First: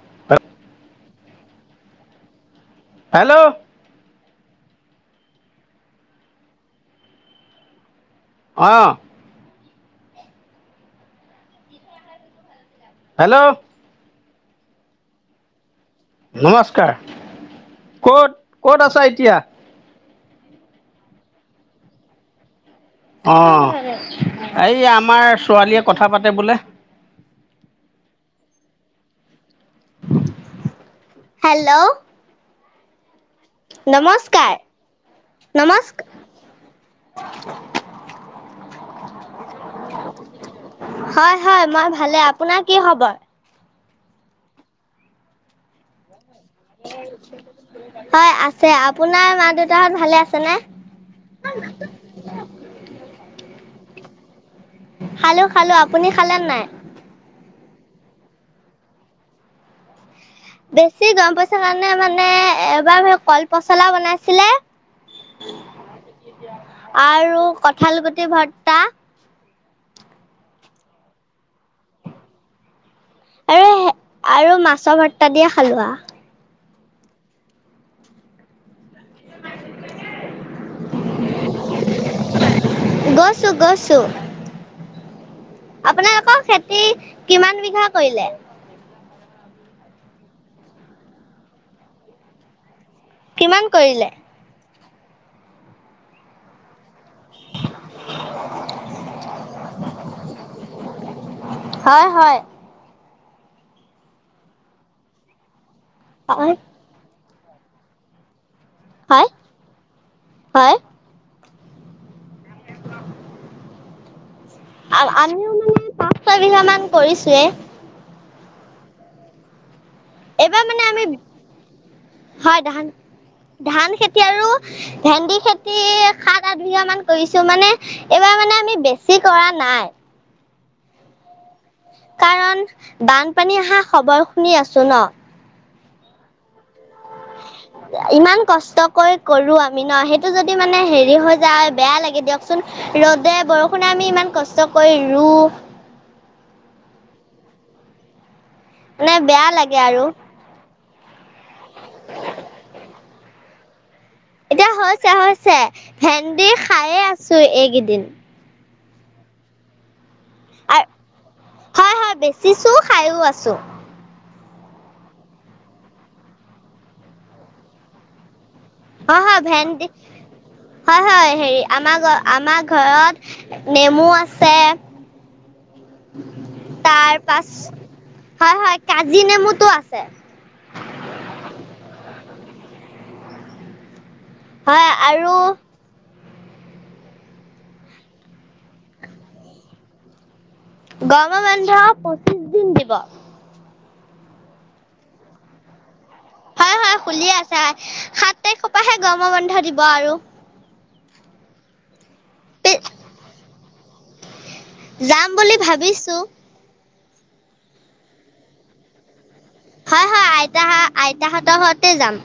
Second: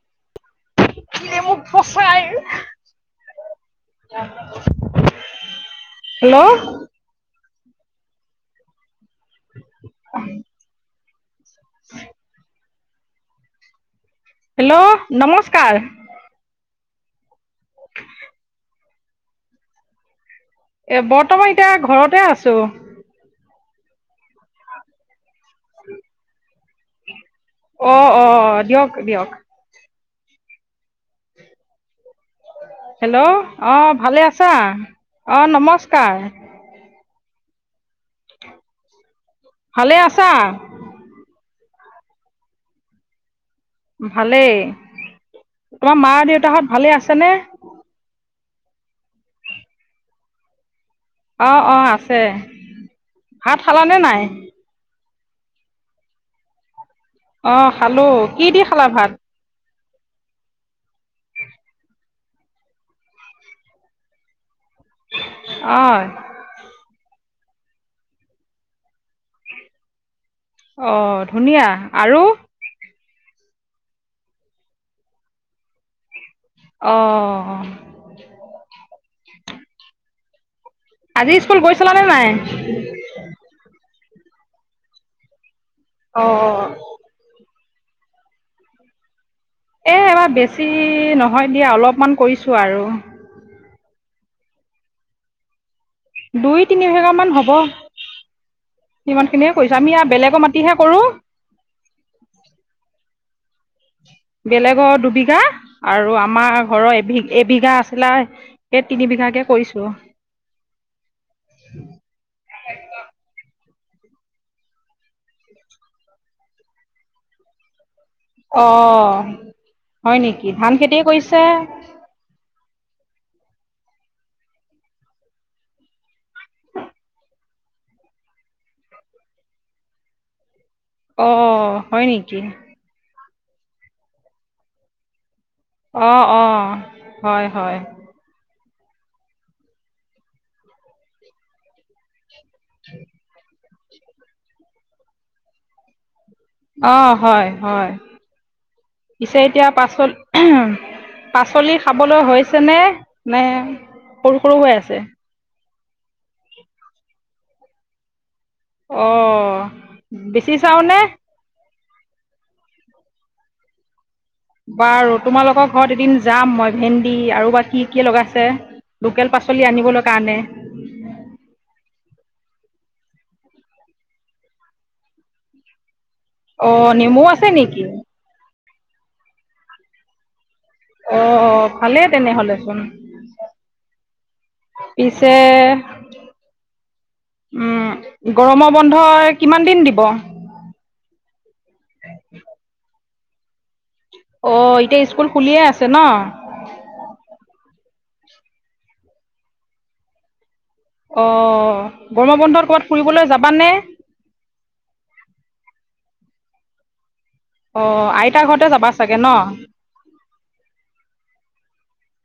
[unintelligible] [unintelligible] Hello hello অহ [unintelligible] [unintelligible] hello hello নমস্কাৰ নমস্কাৰ ক'ত ক'ত আছা এতিয়া? এ বৰ্তমান এতিয়া ঘৰতে আছো অহ এই আমাৰ ছোৱালীয়ে কথা পাতে বোলে অহ অহ দিয়ক দিয়ক হেল্ল' হেল্ল অহ ভালে নমস্কাৰ আছা? অহ নমস্কাৰ। [inaudible] ভালে আছা? হয় হয় মই ভালে, আপোনাৰ কি খবৰ? ভালেই। তোমাৰ মাৰ-দেউতাহঁত ভালেই আছেনে? হয় আছে, আপোনাৰ মা-দেউতাহত ভালে আছে নে? অহ অহ আছে। ভাত খালানে নাই? খালো খালো, আপুনি খালে নে নাই? অহ খালো, কি দি খালা ভাত? বেছি গৰম পৰিচে কাৰণে মানে এবাৰ হে কল পচলা বনাইছিলে অয় আৰু কঠাল গুটি ভৰ্তা। অ ধুনীয়া, আৰু? আৰু হে আৰু মাছৰ ভৰ্তা দিয়ে খালো আও অ আজি স্কুল গৈছিলা নে নাই? গৈছো গৈছো আপোনা অ অ। খেতি কিমান বিঘা কৰিলে? এই এইবাৰ বেছি নহয় দিয়া অলপমান কৰিছো আৰু। কিমান কৰিলে? দুই তিনি বিঘা মান হ'ব। সিমান খিনিয়ে কৰিছো আমি আও বেলেগৰ মাটিহে কৰো। হয় হয়। বেলেগৰ দুবিঘা আৰু হয় আমাৰ ঘৰৰ এবি এবিঘা আছিলে এই তিন হয় বিঘাকে কৰিছোঁ। হয়। আও আমিও মানে পাঁচ ছয়বিঘা মান কৰিছোয়ে। অ হয় নেকি? এইবাৰ ধান মানে আমি খেতিয়ে কৰিছে? হয় ধান, ধান খেতি আৰু ভেন্দি খেতি সাত আঠ বিঘা মান কৰিছো মানে এইবাৰ মানে আমি বেছি কৰা নাই। অ। কাৰণ বানপানী আহা খবৰ শুনি আছো ন, অ অ হয় হয়। ইমান কষ্ট কৰি কৰো আমি ন সেইটো যদি মানে হেৰি হৈ যায় বেয়া লাগে দিয়ক চোন, ৰ'দে বৰষুণে আমি ইমান কষ্ট কৰি ৰুওঁ। অ হয় হয়, মানে পিছে বেয়া এতিয়া লাগে পাচ আৰু। পাচলি খাবলৈ হৈছেনে? নে সৰু সৰু এতিয়া হৈ আছে হৈছে হৈছে, ভেন্দি খাইয়ে আছো এইকেইদিন। অ, বেচি চাও নে? হয় হয় বেচিছোঁ খাইয়ো আছোঁ। বাৰু তোমালোকৰ ঘৰত এদিন যাম মই ভেন্দি আৰু বা কি কি লগাইছে, হয় লোকেল হয় পাচলি ভেন্দি আনিবলৈ কাৰণে। হয় হয় হেৰি আমাৰ ঘ আমাৰ ঘৰত নেমু আছে, অ', নেমু তাৰ পাছ আছে নেকি? হয় হয় কাজি নেমুটো আছে। অ অ ভালেই তেনেহলে চোন। হয় আৰু পিছে উম, গৰমৰ বন্ধ কিমান দিন দিব? গৰমৰ বন্ধ পঁচিশ দিন দিব। অ এতিয়া স্কুল খুলিয়ে আছে ন? হয় হয় খুলিয়ে আছে, সাত তাৰিখৰ পৰাহে গৰম বন্ধ দিব আৰু। অ, গৰমৰ বন্ধত ক'ৰবাত ফুৰিবলৈ যাবানে? যাম বুলি ভাবিছো। অ আইতাৰ ঘৰতে যাবা চাগে ন? হয় হয় আইতাহা আইতাহঁতৰ ঘৰতে যাম।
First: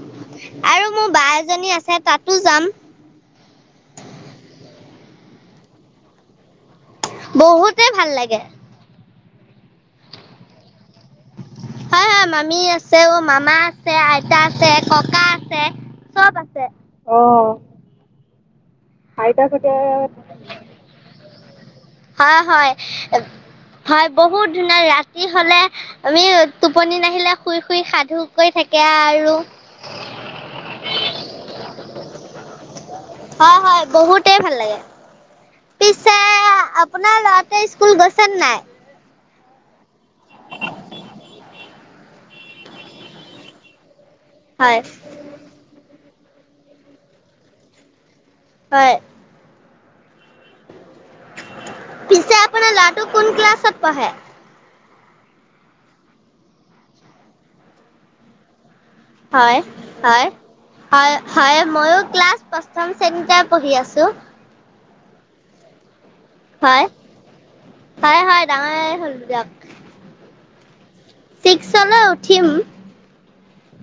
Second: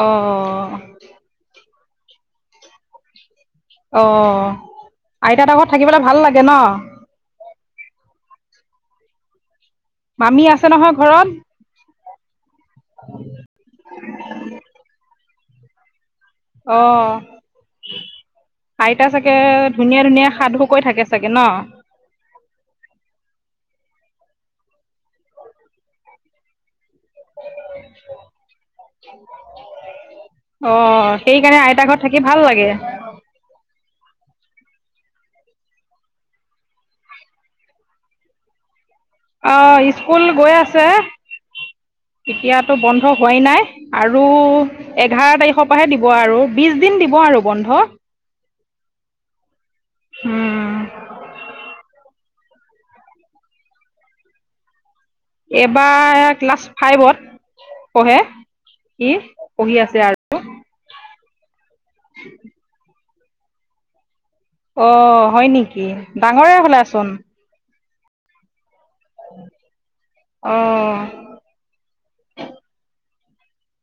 অ। আৰু মোৰ বা এজনী আছে তাতো যাম অ আইতা হঁতৰ ঘৰত থাকিবলে ভাল লাগে ন বহুতেই ভাল লাগে। মামী আছে নহয় ঘৰত হয় হয় মামী আছেও মামা আছে আইতা আছে ককা আছে চব আছে অহ আইতা চাগে ধুনীয়া ধুনীয়া সাধু কয় থাকে চাগে ন? হয় হয় এব হয় বহুত ধুনীয়া ৰাতি হ'লে আমি টোপনি নাহিলে শুই শুই সাধু কয় থাকে আৰু অহ সেইকাৰণে আইতা ঘৰত থাকি ভাল লাগে। হয় হয় বহুতে ভাল লাগে। পিছে আপোনাৰ ল'ৰাটোৱে স্কুল গৈছে নে নাই? অ স্কুল গৈ আছে, এতিয়াতো বন্ধ হোৱাই নাই। আৰু হয় এঘাৰ তাৰিখৰ পৰাহে দিব আৰু বিশ দিন দিব আৰু বন্ধ। হয়। উম। পিছে আপোনাৰ ল'ৰাটো কোন ক্লাছত পঢ়ে? এইবাৰ ক্লাছ ফাইভত পঢ়ে। সি হয় পঢ়ি আছে আৰু হয়। হয় হয় ময়ো ক্লাছ পঞ্চম শ্ৰেণীতে পঢ়ি আছোঁ। অ হয় নেকি ডাঙৰে হয় হ'লাচোন। হয় হয় ডাঙৰে হ'লো দিয়ক। অঁ ছিক্সলৈ উঠিম।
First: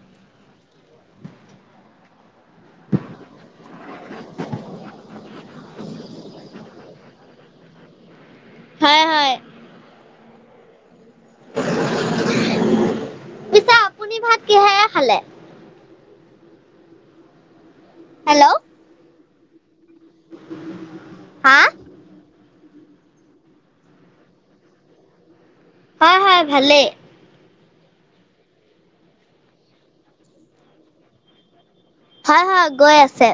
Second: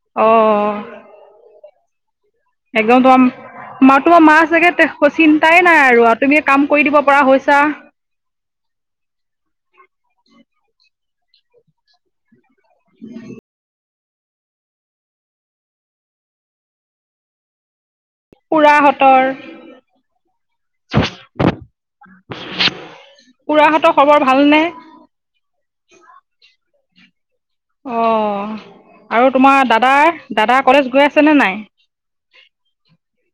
অহ। অ। একদম তোমা মা তোমাৰ মা চাগে [unintelligible] চিন্তাই নাই আৰু তুমি কাম কৰি দিব পৰা হৈ ছা। হয় হয়। [inaudible] পিছে [inaudible] আপুনি ভাত কিহেৰে খালে? হেল্ল'। খুৰাহঁতৰ হা? খুৰাহঁতৰ খবৰ ভাল নে? হয় হয় ভালেই। অহ আৰু তোমাৰ দাদাৰ দাদা কলেজ গৈ আছে নে নাই? হয় হয় গৈ আছে।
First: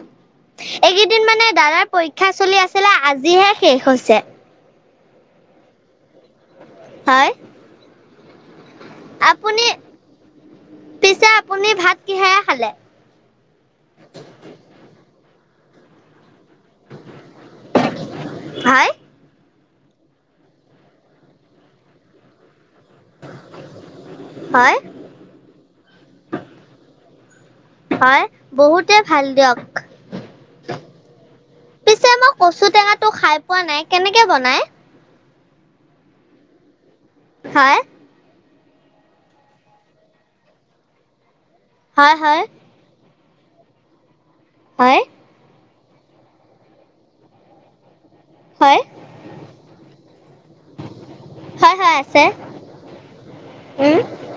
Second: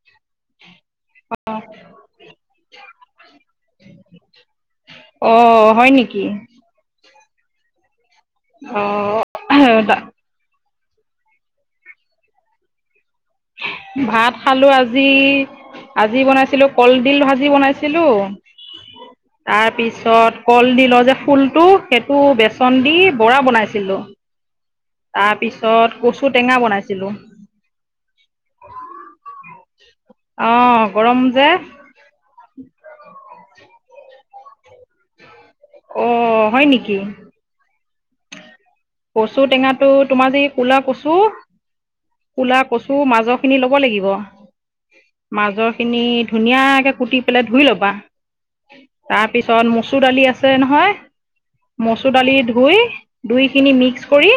এইকেইদিন মানে দাদাৰ পৰীক্ষা চলি আছিলে আজিহে শেষ হৈছে। অ হয় নেকি? হয়। অহ আপুনি হা দা পিছে আপুনি ভাত কিহেৰে খালে? ভাত খালো আজি আজি বনাইছিলো কলডিল ভাজি বনাইছিলো। হয় তাৰপিছত কলডিলৰ যে ফুলটো সেইটো বেচন দি বৰা বনাইছিলোঁ। হয়। তাৰপিছত কচু টেঙা বনাইছিলো। হয় বহুতে ভাল দিয়ক অ গৰম যে। পিছে মই কচু টেঙাটো খাই পোৱা নাই, কেনেকে বনাই? অ হয় নেকি? হয়। কচু টেঙাটো তোমাৰ যি কুলা কচু হয় হয় কুলা। কচু মাজৰখিনি ল'ব লাগিব। হয়, মাজৰ খিনি ধুনীয়াকে কুটি পেলাই ধুই ল'বা। হয় তাৰ পিছত মচুৰ দালি আছে নহয়। হয় হয় মচুৰ আছে দালি ধুই দুই খিনি উম মিক্স কৰি!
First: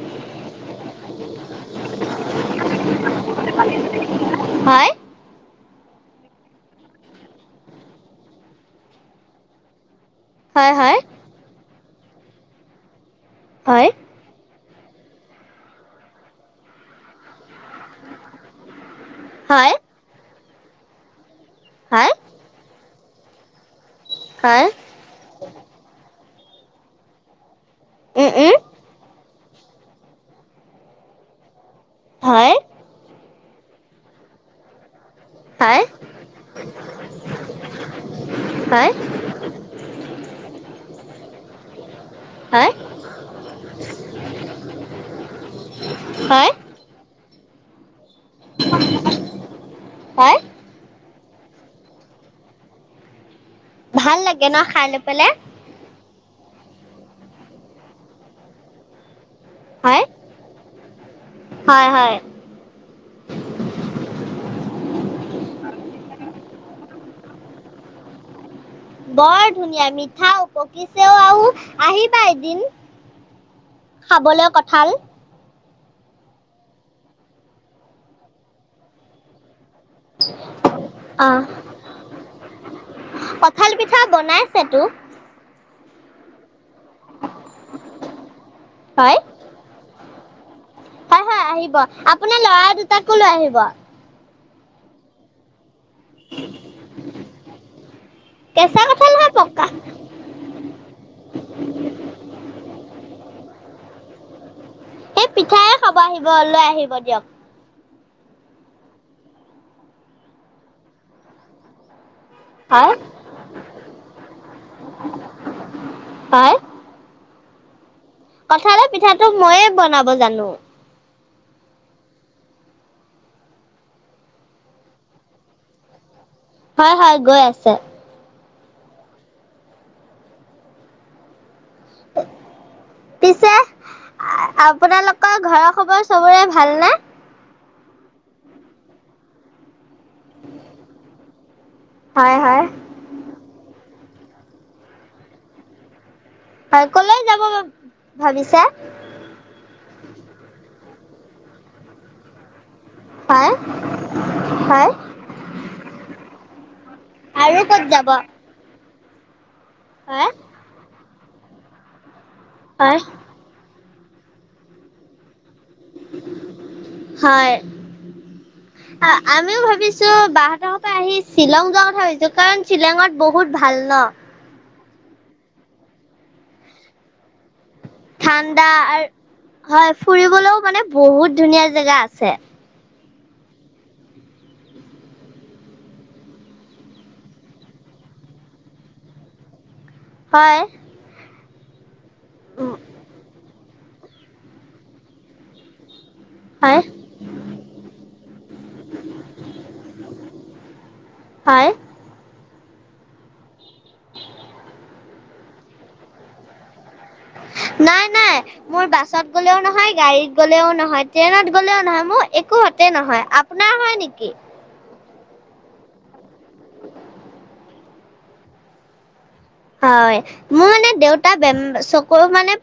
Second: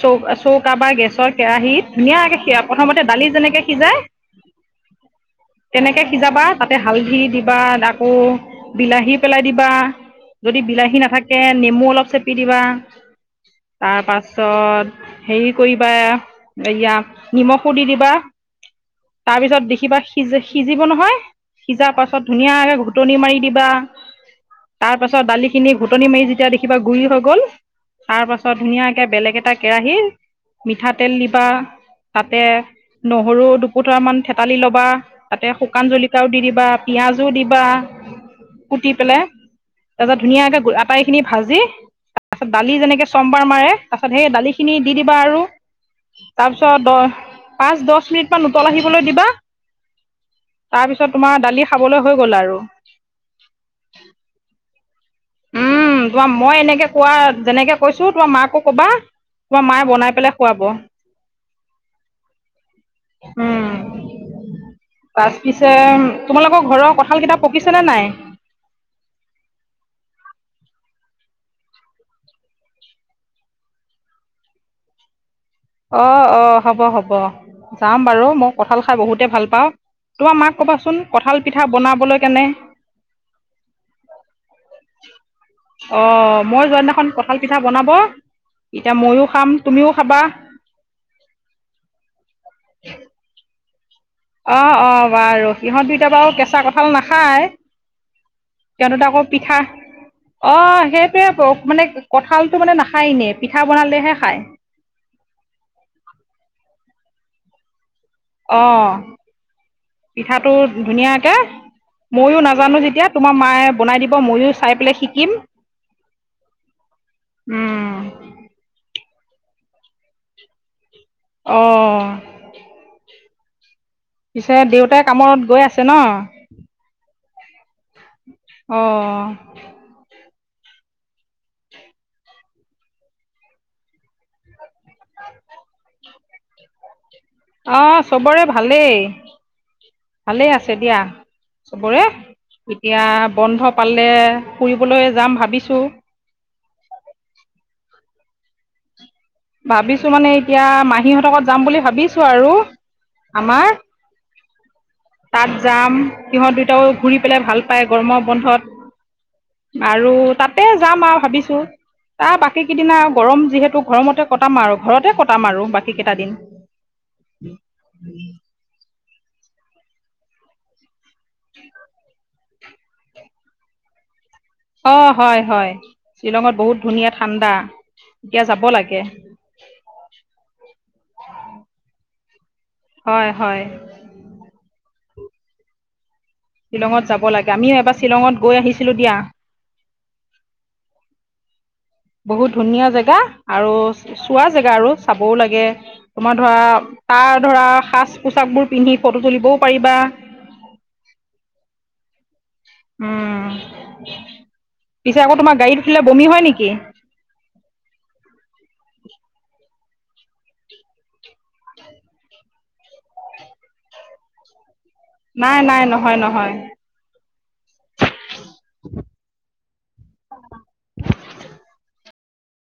চৌ চৌকা বা গেছৰ কেৰাহীত ধুনীয়াকে সিয়া প্ৰথমতে দালি যেনেকে সিজায়। হয়, তেনেকে সিজাবা তাতে হালধি দিবা আকৌ! বিলাহী পেলাই দিবা, যদি হয় হয় বিলাহী নাথাকে নেমু অলপ চেপি দিবা। হয় তাৰ পাছত হেৰি কৰিবা এয়া। নিমখো দি দিবা, তাৰপিছত হয় দেখিবা সিযে সিজিব নহয় সিজাৰ হয় পাছত। ধুনীয়াকে ঘোটনী মাৰি দিবা। হয়, তাৰপাছত দালিখিনি ঘুটনি মাৰি যেতিয়া দেখিবা গুৰি হৈ গ'ল। তাৰ উম পাছত উম ধুনীয়াকে বেলেগ এটা কেৰাহী মিঠাতেল দিবা তাতে। হয় নহৰু দুপোটৰা মান থেতালি ল'বা। তাতে হয় শুকান জলকিয়াও দি দিবা পিয়াযো দিবা। কুটি হয় পেলাই তাৰ পিছত, ধুনীয়াকে অ আটাই খিনি ভাজি? তাৰপাছত হয় দালি যেনেকে চমবাৰ মাৰে, তাৰপিছত সেই দালিখিনি দি দিবা আৰু হয় তাৰপিছত দহ পাঁচ দছ মিনিট মমান উতল আহিবলৈ দিবা। হয় তাৰ পিছত তোমাৰ দালি খাবলৈ হৈ গ'ল আৰু। ভাল লাগে ন খাই লৈ পেলাই। উম তোমাৰ মই এনেকে কোৱা, যেনেকে কৈছো তোমাৰ মাকো কবা। তোমাৰ মায়ে হয় বনাই পেলাই খুৱাব। হয় হয় উম। বাছ পিছে তোমালোকৰ ঘৰৰ কঠাল, কেইটা পকিছে নে নাই? বৰ ধুনীয়া মিঠাও পকিছেও আউ আহিবা এদিন। খাবলৈ কঁঠাল। অ, অ হ'ব, হ'ব যাম বাৰু মও কঠাল খাই বহুতে ভাল পাওঁ। তোমাৰ মাক কবাচোন কঁঠাল পিঠা বনাবলৈ কেনে কঠাল পিঠা বনাইছে তো। অ মই যইদিনাখন কঁঠাল পিঠা বনাব এতিয়া হয় ময়ো খাম তুমিও খাবা। হয় হয়, আহিব আপোনাৰ লৰা দুটাকো লৈ আহিব। অ অ বাৰু সিহঁত দুইটা বাউ, কেঁচা কঁঠাল নাখায় কেঁচা কিয়টো কঁঠাল তাকৌ। নহয় পিঠা, পকা অ সেইটোৱে ব মানে কঠালটো মানে, নাখায় এনে পিঠা বনালেহে খায়। সেই পিঠাই খাব আহিব লৈ আহিব দিয়ক। অ পিঠাটো ধুনীয়াকে ময়ো না। জানো হয় যেতিয়া তোমাৰ মায়ে বনাই দিব ময়ো চাই পেলাই শিকিম। উম, কঠালৰ পিঠাটো ময়ে বনাব জানো? অ, পিছে দেউতাই কামত গৈ আছে ন'? হয় হয়, গৈ আছে। অঁ। পিছে আপোনালকৰ ঘৰৰ খবৰ চবৰে ভাল নে? অঁ' চবৰে ভালেই, ভালেই আছে দিয়া। চবৰে, হয় হয় এতিয়া বন্ধ পালে ফুৰিবলৈ যাম ভাবিছোঁ। কলৈ যাব ভাবিছা? ভাবিছোঁ মানে এতিয়া মাহীহঁতৰ ঘৰত যাম বুলি ভাবিছোঁ আৰু। পায়। আমাৰ পায়। তাত যাম সিহঁত দুয়োটাও ঘূৰি পেলাই ভাল আৰু ক'ত পায় যাব? গৰমৰ বন্ধত। [unintelligible] আৰু হয় তাতে জাম আও ভাবিছোঁ, তাৰ বাকী কেইদিন হয় আও গৰম যিহেতু গৰমতে- কটাম আৰু ঘৰতে কটাম আৰু বাকী কেইটা দিন। হয় আমিও ভাবিছোঁ বাহঁতৰ ঘৰৰ পৰা আহি শ্বিলং যোৱাৰ কথা ভাবিছোঁ কাৰণ শ্বিলঙত বহুত ভাল ন। অঁ' হয় হয়, শ্বিলঙত বহুত ধুনীয়া ঠাণ্ডা। এতিয়া যাব ঠাণ্ডা লাগে আৰু হয়, ফুৰিবলৈও মানে বহুত ধুনীয়া জেগা আছে। হয় হয়। শ্বিলঙত যাব লাগে, আমিও এবাৰ শ্বিলঙত গৈ আহিছিলো দিয়া। হয়। বহুত ধুনীয়া জেগা আৰু চোৱা জেগা আৰু চাবও লাগে। তোমাৰ ধৰা হয় তাৰ ধৰা সাজ পোছাকবোৰ পিন্ধি ফটো তুলিবও পাৰিবা। হয়। উমঁ' পিছে আকৌ তোমাৰ গাড়ীত উঠিলে বমি হয় নেকি? নাই নাই। মোৰ বাছত গ'লেও নহয়, গাড়ীত গ'লেও নহয়, ট্ৰেইনত গ'লেও নহয়, মোৰ একোহতে নহয়। আ আপোনাৰ হয় নেকি? নাই নাই, নহয় নহয়। হয়, মোৰ মানে দেউতা বেম, চকু মানে-